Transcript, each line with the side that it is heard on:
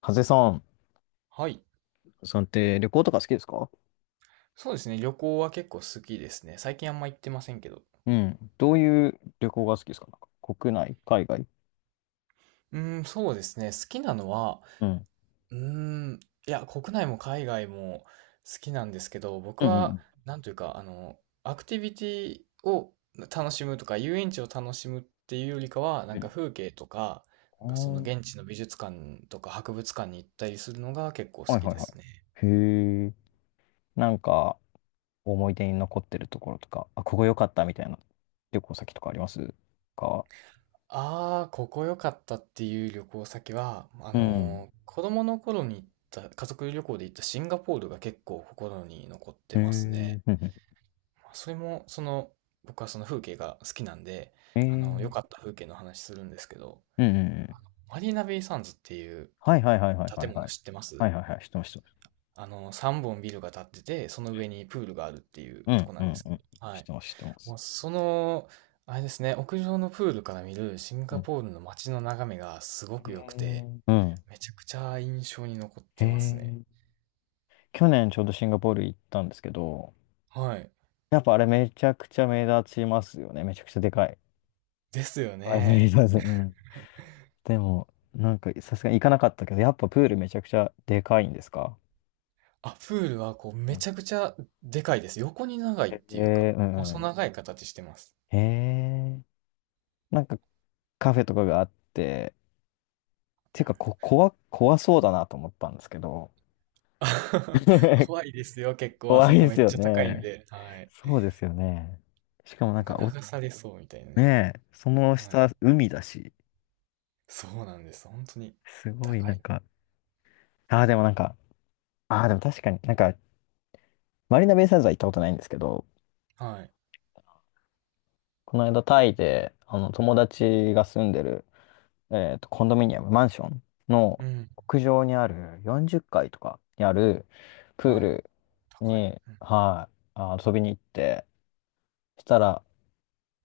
left: ハゼさん、
right: はい。
left: さんって旅行とか好きですか？
right: そうですね。旅行は結構好きですね。最近あんま行ってませんけど。
left: うん。どういう旅行が好きですか？なんか国内、海外？
right: そうですね。好きなのは、
left: うん。
right: うーん、国内も海外も好きなんですけど、僕
left: うんう
right: は、
left: ん
right: なんというか、アクティビティを楽しむとか、遊園地を楽しむっていうよりかは、な
left: う
right: ん
left: ん。
right: か
left: う
right: 風景とか、なんかその現
left: ん。
right: 地の美術館とか博物館に行ったりするのが結構好
left: あー、はい
right: き
left: はい
right: で
left: はい。
right: すね。
left: へえ。なんか、思い出に残ってるところとか、あ、ここ良かったみたいな旅行先とかありますか？
right: ああ、ここ良かったっていう旅行先は、
left: うん。
right: 子供の頃に行った、家族旅行で行ったシンガポールが結構心に残っ
left: へ
right: て
left: え。う
right: ますね。
left: んうん。
right: まあそれも、その、僕はその風景が好きなんで、
left: へえ
right: 良か
left: ー。
right: った風景の話するんですけど、
left: うんうんうん。
right: マリーナベイサンズっていう
left: はいはいはいはいは
right: 建
left: い
right: 物
left: はい。
right: 知ってま
left: は
right: す？
left: いはいはい。知ってます、知ってます。
right: 3本ビルが建ってて、その上にプールがあるっていう
left: う
right: と
left: ん
right: こな
left: う
right: んで
left: ん
right: すけ
left: うん。
right: ど、は
left: 知っ
right: い。
left: てます、知ってま
right: も
left: す。
right: うその、あれですね、屋上のプールから見るシン
left: う
right: ガ
left: ん。
right: ポールの街の眺めがすご
left: へ
right: く良くて、
left: え。うん。
right: めちゃくちゃ印象に残っ
left: へ
right: てますね。
left: え。去年ちょうどシンガポール行ったんですけど、
right: はい。
left: やっぱあれめちゃくちゃ目立ちますよね。めちゃくちゃでかい。
right: ですよ
left: はい、目
right: ね。
left: 立たず。うん。でも、なんかさすがに行かなかったけど、やっぱプールめちゃくちゃでかいんですか？
right: あ、プールはこう
left: う
right: め
left: ん。
right: ちゃくちゃでかいです。横に長いっ
left: へ
right: ていうか、
left: え、うんう
right: 細
left: ん。
right: 長い形してます。
left: へえ、なんかカフェとかがあって、ていうかこ、怖そうだなと思ったんですけど、
right: 怖 いですよ、結構あ
left: 怖
right: そ
left: い
right: こ
left: で
right: め
left: す
right: っ
left: よ
right: ちゃ高いん
left: ね。
right: で。はい。
left: そうですよね。しかもな
right: な
left: ん
right: んか
left: か、お、
right: 流されそうみたいなね。
left: ねえ、その
right: はい。
left: 下、海だし、
right: そうなんです。本当に
left: すごいな
right: 高
left: ん
right: い。
left: か、ああ、でもなんか、ああ、でも確かになんか、マリーナベイサンズは行ったことないんですけど、
right: はい。
left: この間タイで、あの、友達が住んでる、えっと、コンドミニアム、マンションの
right: うん。
left: 屋上にある40階とかにあるプー
right: はい。
left: ル
right: 高い。
left: に、
right: うん。
left: はい、あ遊びに行って、そしたら、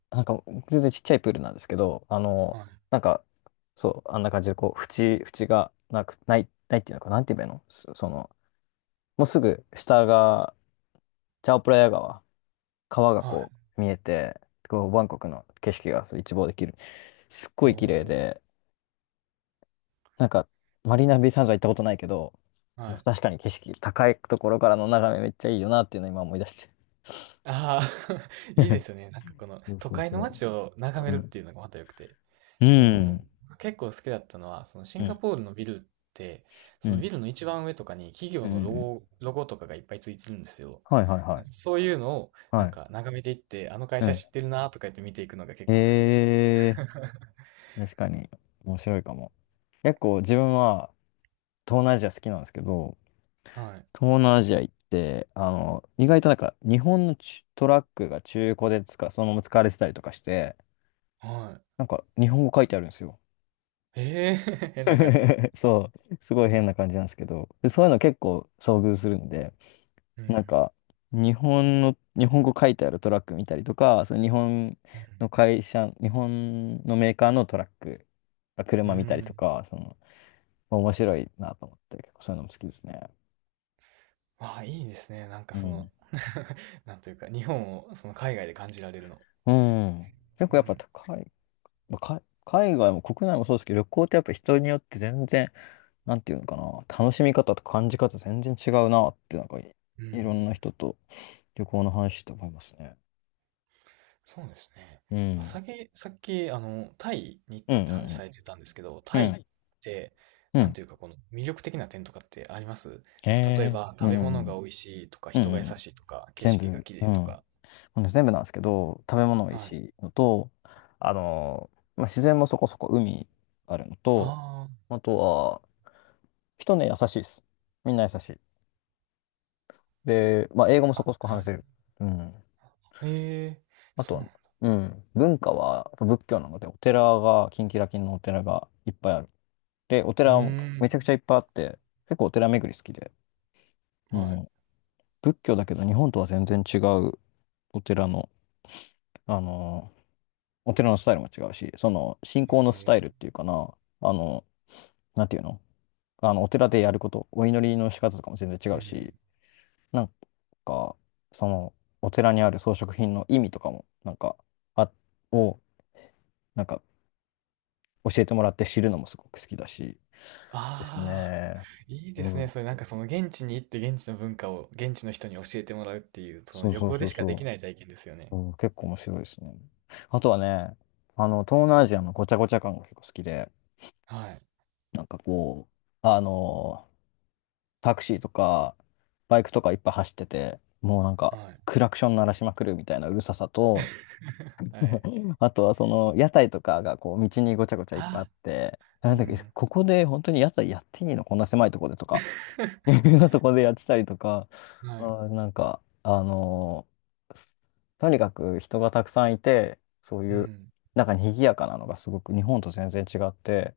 left: なんか、全然ちっちゃいプールなんですけど、あの、
right: はい。
left: なんか、そう、あんな感じで、こう、縁がなく、ないっていうのか、なんて言えばいいのその、もうすぐ下が、チャオプラヤ川。川が
right: は
left: こ
right: い。
left: う見えて、こうバンコクの景色がそう一望できる。すっごい綺麗
right: おー。
left: で、なんかマリーナベイサンズは行ったことないけど、
right: はい。
left: 確かに景色、高いところからの眺めめっちゃいいよなっていうのを今思い出して。
right: ああ、いいで すよね。なんかこの
left: そう
right: 都
left: そう
right: 会の
left: そ
right: 街を眺
left: う。う
right: めるっ
left: ん。
right: ていうのがまた良くて。
left: う
right: その、
left: ん。
right: 結構好きだったのは、そのシ
left: う
right: ンガ
left: ん。
right: ポールのビルって、
left: う
right: そのビ
left: ん。
right: ルの一番上とかに企
left: う
right: 業のロ
left: ん。
right: ゴ、ロゴとかがいっぱいついてるんですよ。
left: はいはいは
right: なんか
left: い。
right: そういうのを
left: は
right: なん
left: い。
right: か眺めていって、あの会
left: う
right: 社
left: ん。
right: 知ってるなとか言って見ていくのが結構好きでした。
left: え ー、確かに面白いかも。結構自分は東南アジア好きなんですけど、
right: はい。
left: 東南アジア行って、あの、意外となんか日本のちゅトラックが中古で使う、そのまま使われてたりとかして、
right: はい。
left: なんか日本語書いてあるんですよ。
right: ええ 変な感じ。
left: そう、すごい変な感じなんですけど、で、そういうの結構遭遇するんで、
right: う
left: なん
right: ん。
left: か日本の、日本語書いてあるトラック見たりとか、その日本
right: うん。
left: の会社、日本のメーカーのトラック、
right: う
left: 車見たりと
right: ん。
left: か、その、面白いなと思って、結構そういうのも好きですね。
right: ああ、いいですね。なんか
left: う
right: その
left: ん。
right: なんというか、日本をその海外で感じられるの。
left: うん。結
right: う
left: 構やっぱ
right: ん
left: 高い。まあか海外も国内もそうですけど、旅行ってやっぱ人によって全然、なんていうのかな、楽しみ方と感じ方全然違うなって、なんかい、
right: う
left: い
right: ん
left: ろんな人と旅行の話して思いますね。
right: そうですね。
left: う
right: まあ、
left: ん。
right: さっき、タイに行っ
left: うんう
right: たって話
left: ん
right: されてたんですけど、
left: うん。
right: タ
left: う
right: イ
left: ん。は
right: っ
left: い。
right: て、
left: う
right: なん
left: ん。
right: ていうか、この魅力的な点とかってあります？
left: へ
right: なんか、例え
left: え。
right: ば、
left: う
right: 食
left: ん
right: べ
left: う
right: 物が
left: ん
right: 美味しいとか、
left: うん。うん
right: 人が優
left: うん。
right: しいとか、景
left: 全部、
right: 色が綺
left: う
right: 麗と
left: ん。
right: か。
left: ほんで全部なんですけど、食べ物おい
right: は
left: し
right: い。
left: いしのと、あのー、まあ、自然もそこそこ海あるのと、
right: あ
left: あとは、人ね、優しいです。みんな優しい。で、まあ、英語もそ
right: あ、
left: こそこ
right: あ、は
left: 話せる。
right: い。
left: うん。
right: ええ、
left: あ
right: そ
left: と
right: うな
left: は、
right: んだ。
left: うん、文化は仏教なので、お寺が、キンキラキンのお寺がいっぱいある。で、お
right: う
left: 寺も
right: ーん。
left: めちゃくちゃいっぱいあって、結構お寺巡り好きで、う
right: はい。
left: ん、仏教だけど日本とは全然違うお寺の、あの、お寺のスタイルも違うし、その信仰のスタイルっ
right: え
left: ていうかな、あの、なんていうの、あの、お寺でやること、お祈りの仕方とかも全然違
right: え、う
left: う
right: ん。
left: し、なんか、その、お寺にある装飾品の意味とかも、なんか、あ、を、なんか教えてもらって知るのもすごく好きだし。です
right: ああ、
left: ね。
right: いいで
left: う
right: すね。
left: ん。
right: それなんかその現地に行って現地の文化を現地の人に教えてもらうっていう、その
left: そう
right: 旅
left: そう
right: 行で
left: そう
right: しかでき
left: そ
right: ない体験ですよ
left: う。
right: ね。
left: うん、結構面白いですね。あとはね、あの、東南アジアのごちゃごちゃ感が結構好きで、
right: はい。
left: なんかこう、あの、タクシーとか、バイクとかいっぱい走ってて、もうなんか、
right: はい。
left: クラクション鳴らしまくるみたいなうるささと、
right: はい。
left: あとはその屋台とかがこう道にごちゃごちゃいっぱいあっ
right: あ、
left: て、
right: う
left: なんだっけ、
right: ん。
left: ここで本当に屋台やっていいのこんな狭いとこでとかい うようなとこでやってたりとか、
right: はい。
left: あー、なんか、あのー、とにかく人がたくさんいて、そう
right: う
left: いう、
right: ん。
left: なんか賑やかなのがすごく日本と全然違って、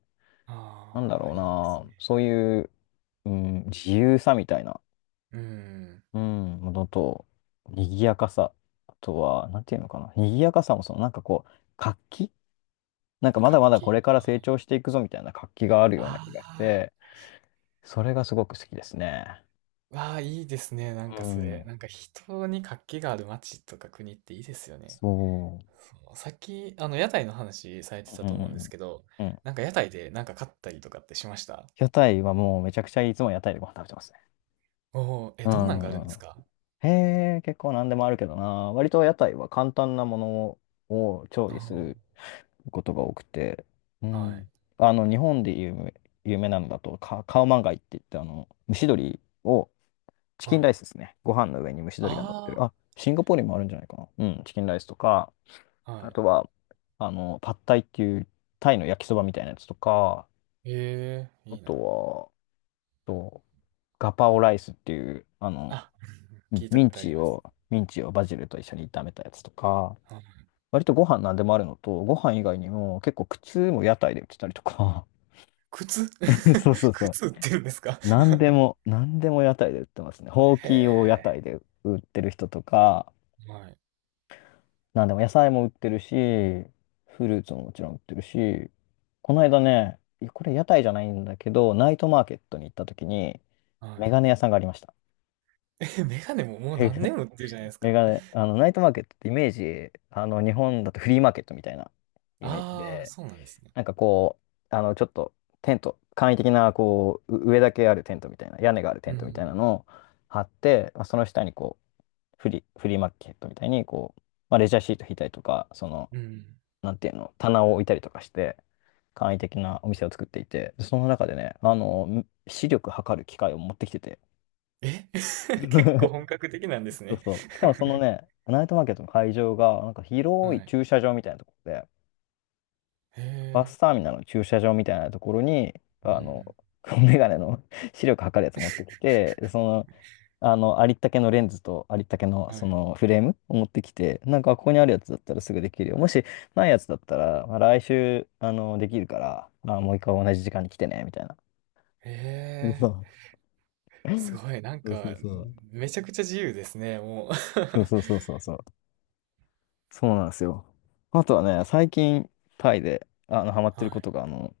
left: なんだ
right: ああ、
left: ろう
right: いいです
left: な、
right: ね。
left: そういう、うん、自由さみたいな、
right: うん。
left: うん、ものと、賑やかさ、あとは、なんていうのかな、賑やかさもその、なんかこう、活気、なんかま
right: 活
left: だまだこ
right: 気。
left: れから成長していくぞみたいな活気があるような気がし
right: あ
left: て、それがすごく好きですね。
right: あ、わあ、いいですね。なん
left: う
right: かそれ。
left: ん、
right: なんか人に活気がある街とか国っていいですよね。
left: そう。
right: そう、さっき、屋台の話され
left: う
right: てた
left: んう
right: と思うんです
left: ん
right: けど、
left: うんうん。
right: なんか屋台でなんか買ったりとかってしました？
left: 屋台はもうめちゃくちゃいつも屋台でご飯食べてますね。
right: おおー、え、
left: う
right: どんなん
left: ん
right: があるん
left: う
right: で
left: んう
right: す
left: ん。
right: か？
left: へえ、結構何でもあるけどな。割と屋台は簡単なものを調理
right: あ
left: することが多くて。う
right: あー、はい、
left: ん。あの、日本で有名なのだと、カオマンガイって言って、あの、蒸し鶏を、チキン
right: は
left: ラ
right: い。
left: イスですね。ご飯の上に蒸し鶏が乗ってる。
right: あ
left: あ、シンガポールにもあるんじゃないかな。うん、チキンライスとか、
right: あ、は
left: あ
right: い。
left: とは、あの、パッタイっていうタイの焼きそばみたいなやつとか、
right: ええ、
left: あ
right: いい
left: と
right: な。
left: は、と、ガパオライスっていう、あの、
right: あ、聞いた
left: ミ
right: こ
left: ン
right: とあり
left: チ
right: ま
left: を、
right: す。
left: ミンチをバジルと一緒に炒めたやつとか、割とご飯なんでもあるのと、ご飯以外にも結構靴も屋台で売ってたりとか、
right: 靴
left: そうそ うそう。
right: 靴売ってるんですか？
left: なんでも屋台で売ってますね。ほうきを屋
right: へ
left: 台で売ってる人とか、
right: え。はい。
left: なんでも野菜も売ってるし、フルーツももちろん売ってるし、この間ね、いやこれ屋台じゃないんだけど、ナイトマーケットに行った時に、
right: は
left: メ
right: い。
left: ガネ屋さんがありました。
right: え、メガネももう何年も売ってるじゃないで す
left: メ
right: か。
left: ガ ネ、あの、ナイトマーケットってイメージ、あの、日本だとフリーマーケットみたいなイメージ
right: ああ、
left: で、
right: そうなんですね。
left: なんかこう、あの、ちょっとテント、簡易的な、こう、う上だけあるテントみたいな、屋根があるテ
right: う
left: ントみたいな
right: ん。
left: のを張って、まあ、その下にこう、フリーマーケットみたいに、こう、まあ、レジャーシート引いたりとか、その、
right: うん。
left: なんていうの、棚を置いたりとかして、簡易的なお店を作っていて、その中でね、あの、視力測る機械を持ってきてて、
right: え 結構本格的なんです
left: そう
right: ね？
left: そう。しかもその ね、ナイトマーケットの会場が、なんか広
right: は
left: い
right: い。
left: 駐車場みたいなところで、
right: へ
left: バ
right: え。
left: スターミナルの駐車場みたいなところに、
right: う
left: あ
right: ん。
left: の、メガネの 視力測るやつ持ってきて、でその、あの、ありったけのレンズとありったけの
right: は
left: そ
right: い。
left: のフレームを持ってきて、なんかここにあるやつだったらすぐできるよ。もしないやつだったら、まあ、来週、できるから、まあ、もう一回同じ時間に来てね、みたいな。
right: へ え。
left: そ
right: すごい、なん
left: うそ
right: か、
left: うそうそう。
right: めちゃくちゃ自由ですね、もう。
left: そうそうそうそうそう。そうなんですよ。あとはね、最近、タイで、ハマってる
right: は
left: こ
right: い。
left: とが、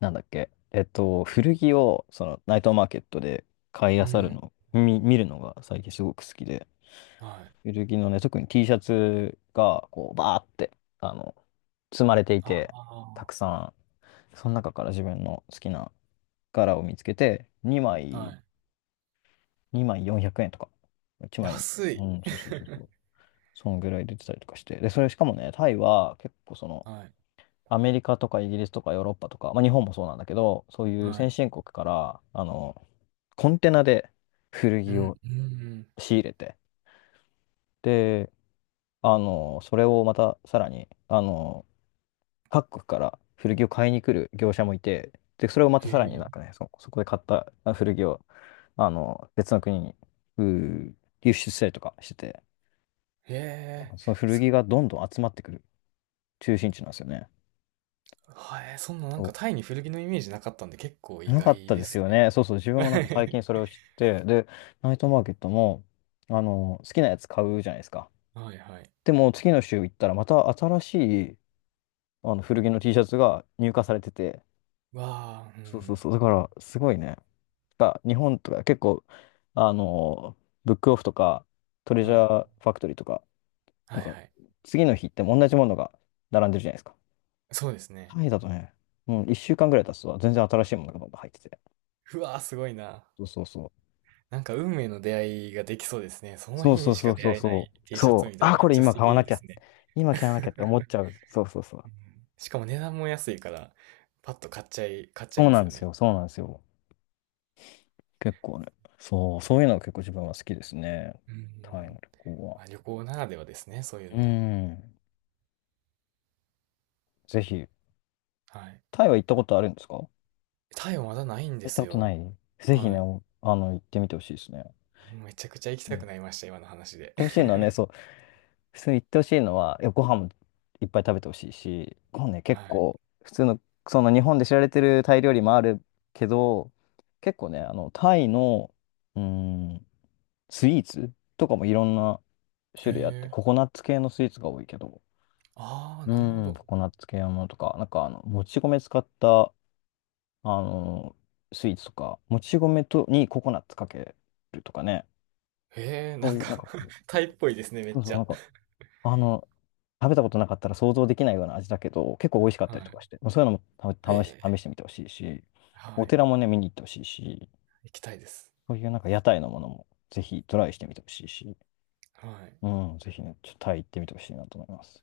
left: なんだっけ、古着を、ナイトマーケットで買い漁
right: う
left: る
right: ん。
left: の、見るのが最近すごく好きで、
right: はい。
left: 古着のね、特に T シャツが、こう、バーって、あの、積まれていて、
right: あ
left: たくさん、その中から自分の好きな柄を見つけて、2
right: あ、は
left: 枚、
right: い。
left: 2枚400円とか、1枚、
right: 安
left: う
right: い。
left: ん、そうそうそうそう。そのぐらい出てたりとかして。で、それしかもね、タイは結構
right: はい。
left: アメリカとかイギリスとかヨーロッパとか、まあ、日本もそうなんだけど、そういう
right: は
left: 先
right: い。
left: 進国から、コンテナで古
right: う
left: 着
right: ん、
left: を
right: うん。
left: 仕入れて、で、それをまたさらに、各国から古着を買いに来る業者もいて、で、それをまた
right: へ
left: さらになん
right: え。
left: かね、そこで買ったあ古着を、別の国に、うー輸出したりとかしてて、なん
right: へえ、
left: かその古
right: すご
left: 着
right: い。
left: がどんどん集まってくる中心地なんですよね。
right: はい、そんななんかタイに古着のイメージなかったんで結構意
left: なかっ
right: 外
left: た
right: で
left: です
right: す
left: よ
right: ね。
left: ね。そうそう、自分もなんか最近 それを知って、で、ナイトマーケットも、好きなやつ買うじゃないですか。
right: はいはい。
left: でも、次の週行ったら、また新しい、古着の T シャツが入荷されてて、
right: わあ、う
left: そうそうそ
right: ん。
left: う、だから、すごいね。が、日本とか結構、あの、ブックオフとか、トレジ
right: は
left: ャ
right: い。
left: ーファクトリーとか、な
right: は
left: ん
right: い
left: か、
right: はい。
left: 次の日行っても同じものが並んでるじゃないですか。
right: そうですね。
left: タイだとね、うん、1週間ぐらい経つと、全然新しいものがどんどん入ってて。
right: うわあ、すごいな。
left: そうそうそう。
right: なんか運命の出会いができそうですね。その
left: そう
right: 日
left: そ
right: に
left: う
right: し
left: そ
right: か
left: う
right: 出
left: そう
right: 会えな
left: そ
right: い
left: う。
right: T シャ
left: そ
right: ツ
left: う。
right: みたい
left: あ、
right: なめっ
left: これ
right: ちゃ
left: 今
right: 素
left: 買わな
right: 敵で
left: きゃ。
right: すね。
left: 今買わなきゃって 思っちゃう。そうそうそう。
right: うん、しかも値段も安いから、パッと買っちゃい、買っちゃい
left: そう
right: ま
left: な
right: す
left: んで
right: よ
left: す
right: ね。
left: よ。そうなんですよ。結構ね。そう。そういうのが結構自分は好きですね。
right: う
left: タイの
right: ん。
left: 旅行は。
right: まあ、旅行ならではですね、そういう
left: う
right: のは。
left: ん。ぜひ。
right: はい。
left: タイは行ったことあるんですか？行
right: タイはまだないんで
left: った
right: す
left: ことな
right: よ。
left: い、ぜひ
right: は
left: ね、
right: い。
left: おあの、行ってみてほしいですね。
right: めちゃくちゃ行き
left: うん、
right: た
left: 行
right: く
left: っ
right: なりました、今の話で。
left: てほしいの はね、そう。普通に行ってほしいのは、いや、ご飯もいっぱい食べてほしいし、ご飯ね、
right: は
left: 結
right: い。
left: 構、普通の、その日本で知られてるタイ料理もあるけど、結構ね、タイの、うーん、スイーツとかもいろんな
right: へ
left: 種類あって、
right: え。
left: ココナッツ系のスイーツが多いけど、
right: ああ、なるほ
left: うん。
right: ど。
left: ココナッツ系のものとか、なんか、もち米使った、あの、スイーツとか、もち米とにココナッツかけるとかね、
right: へえ、
left: そ
right: な
left: う
right: ん
left: いう、
right: か
left: なんかこう、
right: タイっぽいですね、めっ
left: そうそ
right: ち
left: う、なん
right: ゃ。
left: かあの、食べたことなかったら想像できないような味だけど、結構美味しかったりとか
right: は
left: して、もうそういうのも
right: い。へ
left: た試し、
right: え。
left: 試してみてほしいし、
right: は
left: お
right: い。
left: 寺もね、見に行ってほしいし、
right: 行きたいです。
left: そういうなんか屋台のものもぜひトライしてみてほしいし、
right: はい。
left: うん、ぜひね、ちょっとタイ行ってみてほしいなと思います。